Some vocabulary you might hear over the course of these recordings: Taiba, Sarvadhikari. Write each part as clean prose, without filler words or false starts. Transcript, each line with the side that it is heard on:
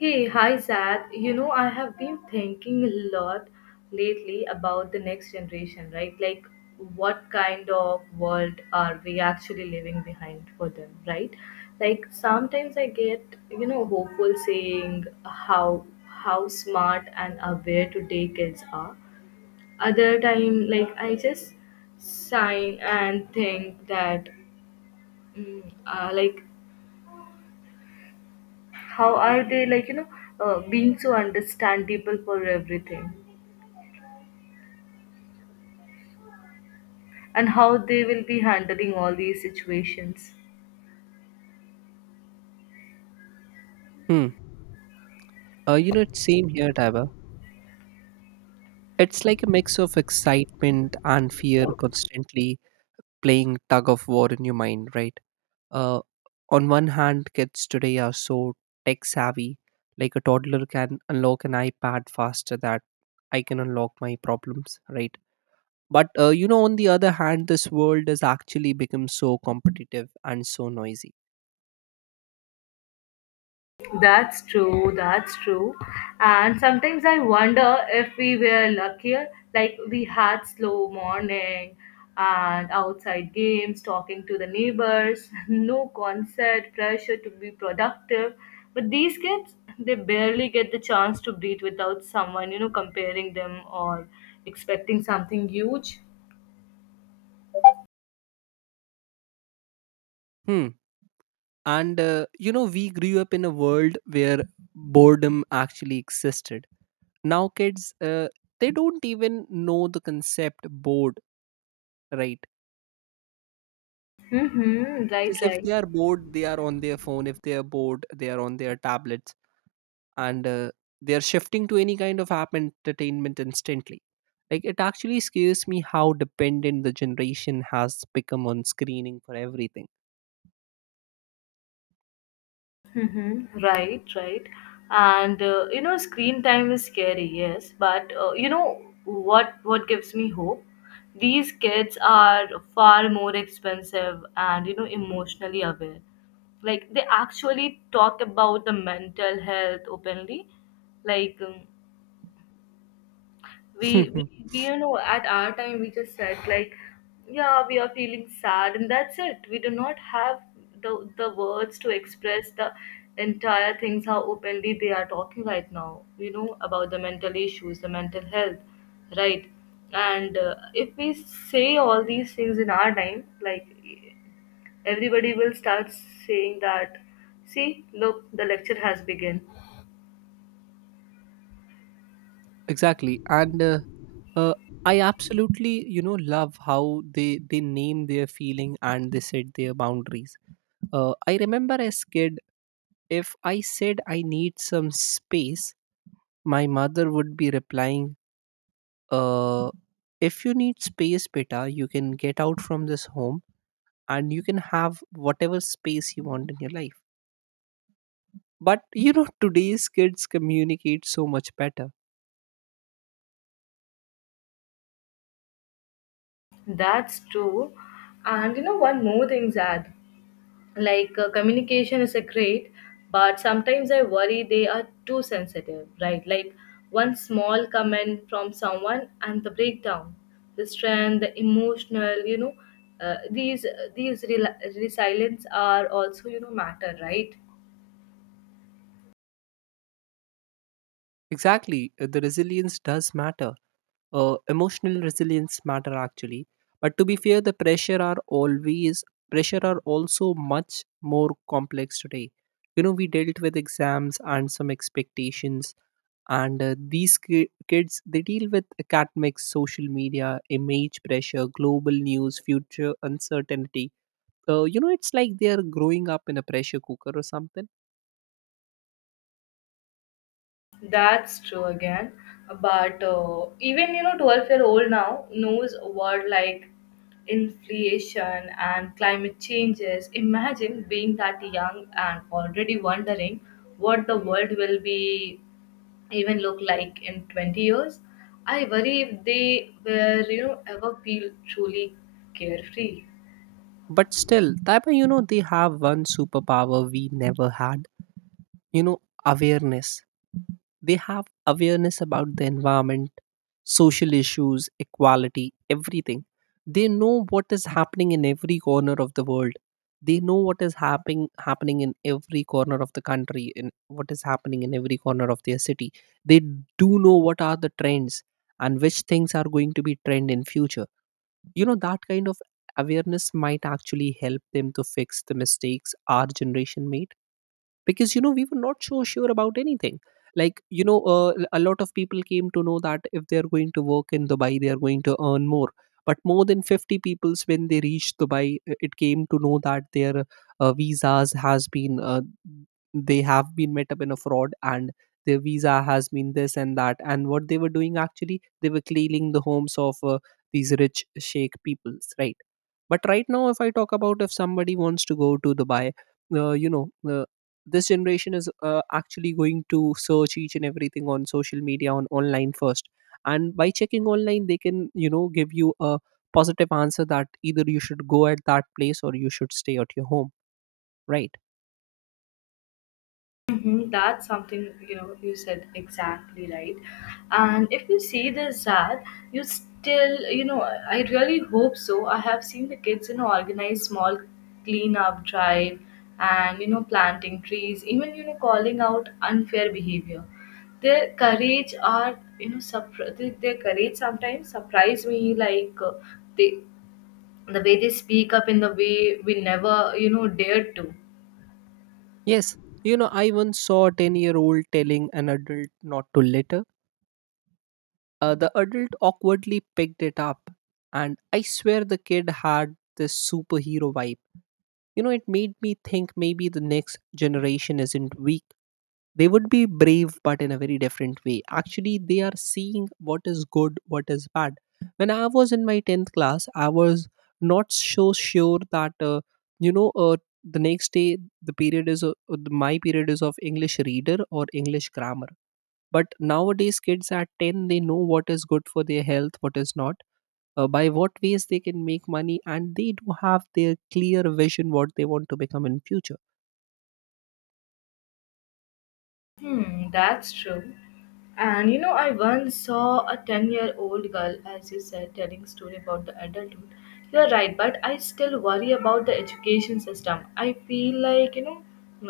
left: Hey, hi Zad. You know, I have been thinking a lot lately about the next generation, right? Like, what kind of world are we actually leaving behind for them, right? Like, sometimes I get, hopeful saying how smart and aware today kids are. Other time, like, I just sign and think that, like, how are they like being so understandable for everything and how they will be handling all these situations.
right: Hmm. It's same here, Taiba. It's like a mix of excitement and fear constantly playing tug of war in your mind, right? Uh, on one hand, kids today are so tech savvy. Like a toddler can unlock an iPad faster that I can unlock my problems, right? But on the other hand, this world has actually become so competitive and so noisy.
left: That's true, that's true. And sometimes I wonder if we were luckier, like we had slow morning and outside games, talking to the neighbors, no concert, pressure to be productive. But these kids, they barely get the chance to breathe without someone, comparing them or expecting something huge.
right: Hmm. And we grew up in a world where boredom actually existed. Now kids they don't even know the concept bored, right?
left: Mm-hmm, right,
right: Because if
left: right.
right: they are bored they are on their phone, if they are bored they are on their tablets, and they are shifting to any kind of app entertainment instantly. Like it actually scares me how dependent the generation has become on screening for everything.
left: Mm-hmm. Right, right. And screen time is scary, yes, but you know what gives me hope? These kids are far more expensive and emotionally aware. Like they actually talk about the mental health openly. Like we, we, we at our time we just said, like, yeah, we are feeling sad, and that's it. We do not have the words to express the entire things how openly they are talking right now, about the mental issues, the mental health, right? And if we say all these things in our time, like, everybody will start saying that, "See, look, the lecture has begun."
right: Exactly, and uh, I absolutely love how they name their feeling and they set their boundaries. I remember as kid, if I said I need some space, my mother would be replying, uh, if you need space, beta, you can get out from this home and you can have whatever space you want in your life. But you know, today's kids communicate so much better.
left: That's true. And one more thing, Zad, like, communication is a great, but sometimes I worry they are too sensitive, right? Like, one small comment from someone and the breakdown, the strength, the emotional, uh, these these resilience are also, matter, right?
right: Exactly, the resilience does matter. Emotional resilience matter actually, but to be fair the pressure are also much more complex today. You know, we dealt with exams and some expectations, and kids, they deal with academics, social media image pressure, global news, future uncertainty. It's like they are growing up in a pressure cooker or something.
left: That's true again. But even, 12-year old now knows word like inflation and climate changes. Imagine being that young and already wondering what the world will be even look like in 20 years. I worry if they were ever feel truly carefree.
right: But still, that you know, they have one superpower we never had, you know, awareness. They have awareness about the environment, social issues, equality, everything. They know what is happening in every corner of the world. They know what is happening in every corner of the country, in what is happening in every corner of their city. They do know what are the trends and which things are going to be trend in future. You know, that kind of awareness might actually help them to fix the mistakes our generation made, because you know we were not so sure about anything. Like a lot of people came to know that if they are going to work in Dubai they are going to earn more, but more than 50 peoples when they reached Dubai, it came to know that their visas has been they have been met up in a fraud, and their visa has been this and that, and what they were doing actually, they were cleaning the homes of these rich sheikh peoples, right? But right now if I talk about, if somebody wants to go to Dubai, uh, you know uh, this generation is actually going to search each and everything on social media, on online first, and by checking online they can you know give you a positive answer that either you should go at that place or you should stay at your home, right?
left: Mhm, that's something you said exactly right. And if you see this, Zad, you still, I really hope so. I have seen the kids organize small clean up drive and planting trees, even calling out unfair behavior. Their courage are, their courage sometimes surprise me, like they the way they speak up in the way we never dared to.
right: Yes, you know, I once saw a 10-year-old telling an adult not to litter. The adult awkwardly picked it up, and I swear the kid had this superhero vibe. You know, it made me think maybe the next generation isn't weak. They would be brave, but in a very different way. Actually, they are seeing what is good, what is bad. When I was in my 10th class, I was not so sure that you know uh, the next day the period is my period is of english reader or english grammar. But nowadays kids at 10, they know what is good for their health, what is not, by what ways they can make money, and they do have their clear vision what they want to become in future.
left: Hmm, that's true. And I once saw a 10-year-old girl, as you said, telling a story about the adulthood. You're right, but I still worry about the education system. I feel like,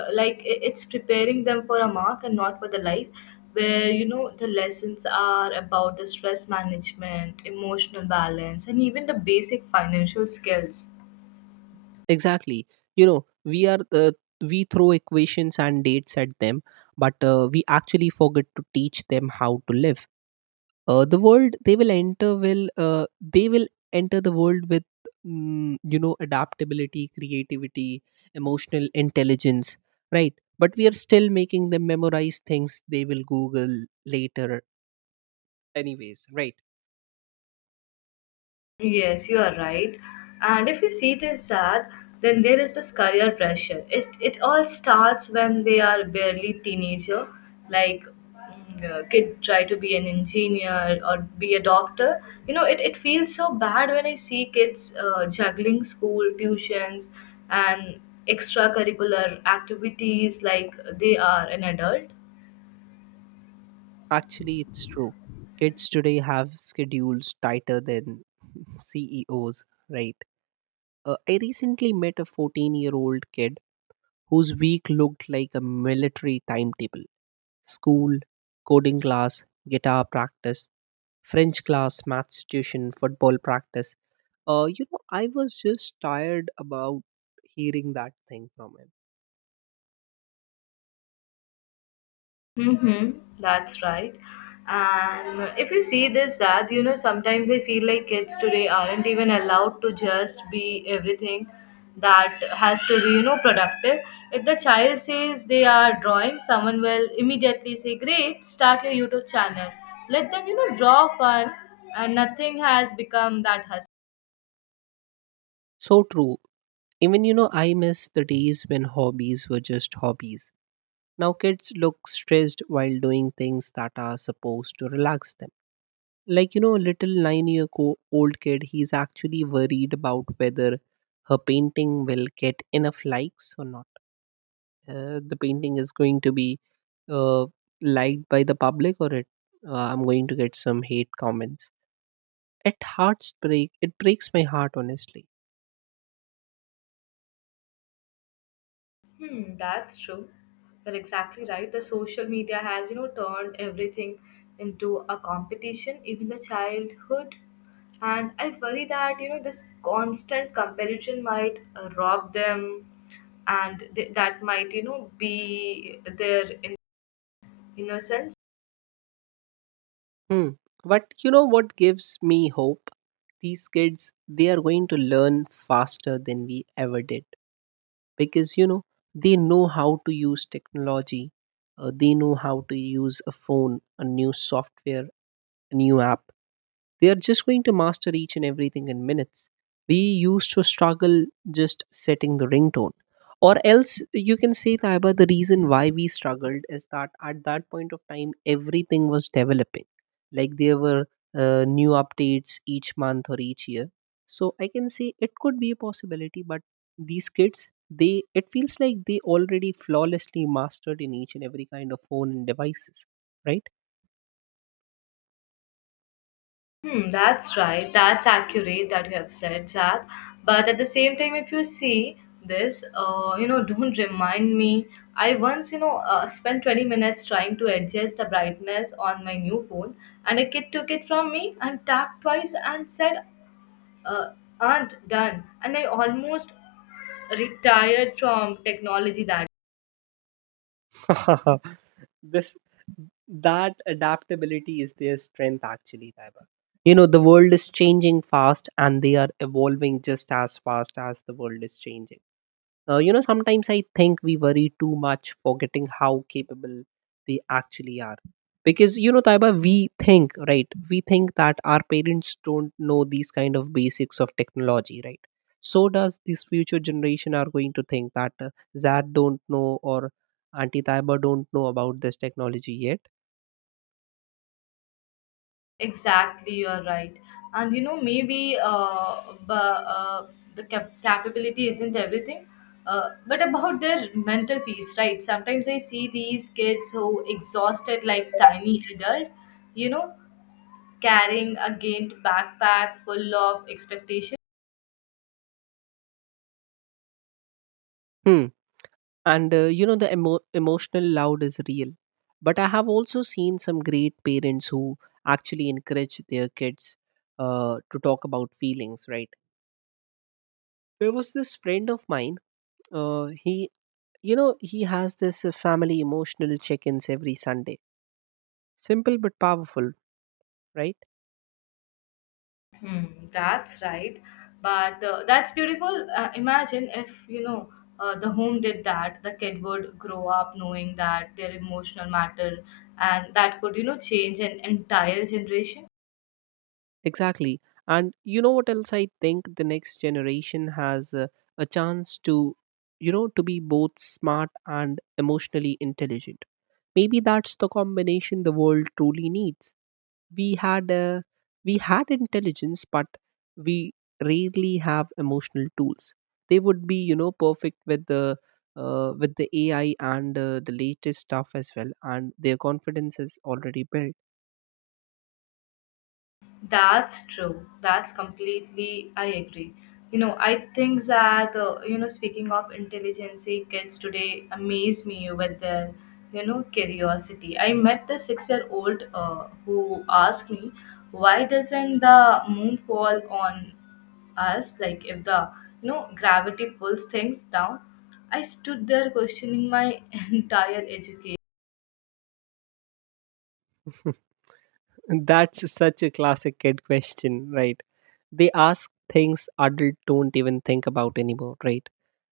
left: like it's preparing them for a mark and not for the life, where, the lessons are about the stress management, emotional balance, and even the basic financial skills.
right: Exactly. You know, we are we throw equations and dates at them, but we actually forget to teach them how to live. The world they will enter will they will enter the world with you know, adaptability, creativity, emotional intelligence, right? But we are still making them memorize things they will Google later, anyways, right?
left: Yes, you are right. And if you see it as sad, then there is this career pressure. It all starts when they are barely teenager. Like kid try to be an engineer or be a doctor. It feels so bad when I see kids juggling school tuitions and extracurricular activities like they are an adult.
right: Actually, it's true. Kids today have schedules tighter than CEOs, right? I recently met a 14-year-old kid whose week looked like a military timetable: school, coding class, guitar practice, French class, maths tuition, football practice. You know, I was just tired about hearing that thing from him.
left: Mm-hmm, that's right. And if you see this, that sometimes I feel like kids today aren't even allowed to just be everything that has to be, productive. If the child says they are drawing, someone will immediately say, "Great, start your YouTube channel." Let them, draw fun, and nothing has become that hustle.
right: So true. Even, you know, I miss the days when hobbies were just hobbies. Now kids look stressed while doing things that are supposed to relax them. Like, you know, a little nine year old kid, he's actually worried about whether her painting will get enough likes or not, the painting is going to be uh, liked by the public, or it, I'm going to get some hate comments. It hearts break it breaks my heart, honestly.
left: Hmm, that's true. You're exactly right. The social media has, turned everything into a competition, even the childhood. And I worry that, this constant comparison might rob them, and that might, be their innocence.
right: Hmm. But you know what gives me hope, these kids, they are going to learn faster than we ever did, because you know, they know how to use technology. They know how to use a phone, a new software, a new app. They are just going to master each and everything in minutes. We used to struggle just setting the ringtone. Or else you can say, Taiba, the reason why we struggled is that at that point of time, everything was developing. Like there were new updates each month or each year. So I can say it could be a possibility, but these kids, they it feels like they already flawlessly mastered in each and every kind of phone and devices, right?
left: Hmm, that's right. That's accurate that you have said that. But at the same time, if you see this, don't remind me. I once, spent 20 minutes trying to adjust the brightness on my new phone, and a kid took it from me and tapped twice and said, uh, "Aren't done." And I almost retired from technology that.
right: this That adaptability is their strength, actually, Taiba. You know, the world is changing fast and they are evolving just as fast as the world is changing. Sometimes I think we worry too much, forgetting how capable they actually are. Because, you know, Taiba, we think, right? We think that our parents don't know these kind of basics of technology, right? So does this future generation are going to think that Zad don't know, or Auntie Taiba don't know about this technology yet.
left: Exactly, you're right. And maybe the capability isn't everything, but about their mental peace, right? Sometimes I see these kids who exhausted like tiny adult, you know, carrying a gained backpack full of expectations.
right: Hmm. And the emotional loud is real, but I have also seen some great parents who actually encourage their kids to talk about feelings, right? There was this friend of mine, he, you know, he has this family emotional check-ins every Sunday. Simple but powerful, right?
left: Hmm, that's right. But that's beautiful. Imagine if, the home did that, the kid would grow up knowing that their emotional matter, and that could, change an entire generation.
right: Exactly. And you know what else I think, the next generation has a chance to, you know, to be both smart and emotionally intelligent. Maybe that's the combination the world truly needs. We had a, we had intelligence, but we rarely have emotional tools. They would be, you know, perfect with the AI and the latest stuff as well, and their confidence is already built.
left: That's true. That's completely, I agree. I think that, speaking of intelligence, kids today amaze me with their, curiosity. I met the 6-year old who asked me, why doesn't the moon fall on us? Like, if the, gravity pulls things down. I stood there questioning my entire education.
right: That's such a classic kid question, right? They ask things adults don't even think about anymore, right?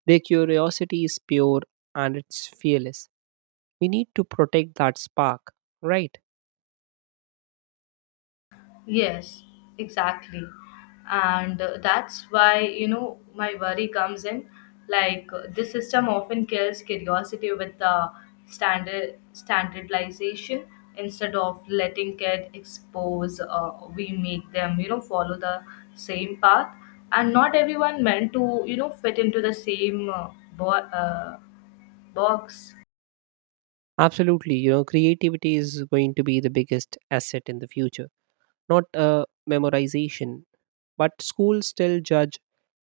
right: Their curiosity is pure, and it's fearless. We need to protect that spark, right?
left: Yes, exactly. And that's why, my worry comes in. Like, this system often kills curiosity with the standardization instead of letting kid expose, we make them, follow the same path. And not everyone meant to, fit into the same bo- uh, box.
right: Absolutely. You know, creativity is going to be the biggest asset in the future, not memorization. But schools still judge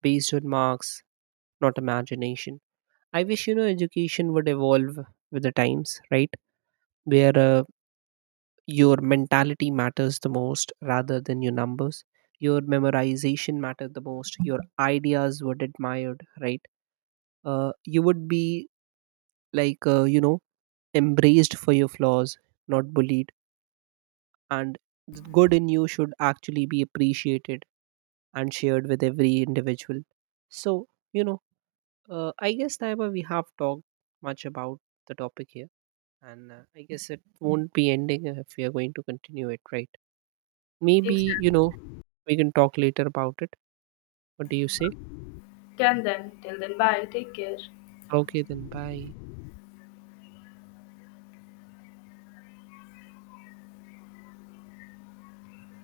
right: based on marks, not imagination. I wish, you know, education would evolve with the times, right? Where your mentality matters the most rather than your numbers, your memorization mattered the most, your ideas were admired, right? uh, you would be like, embraced for your flaws, not bullied. And the good in you should actually be appreciated and shared with every individual. So, you know, I guess, Taiba, we have talked much about the topic here. And I guess it won't be ending if we are going to continue it, right? Maybe, you
left: Exactly.
right: know, we can talk later about it. What do you say?
left: Can then, till then, bye. Take care.
right: Okay, then bye.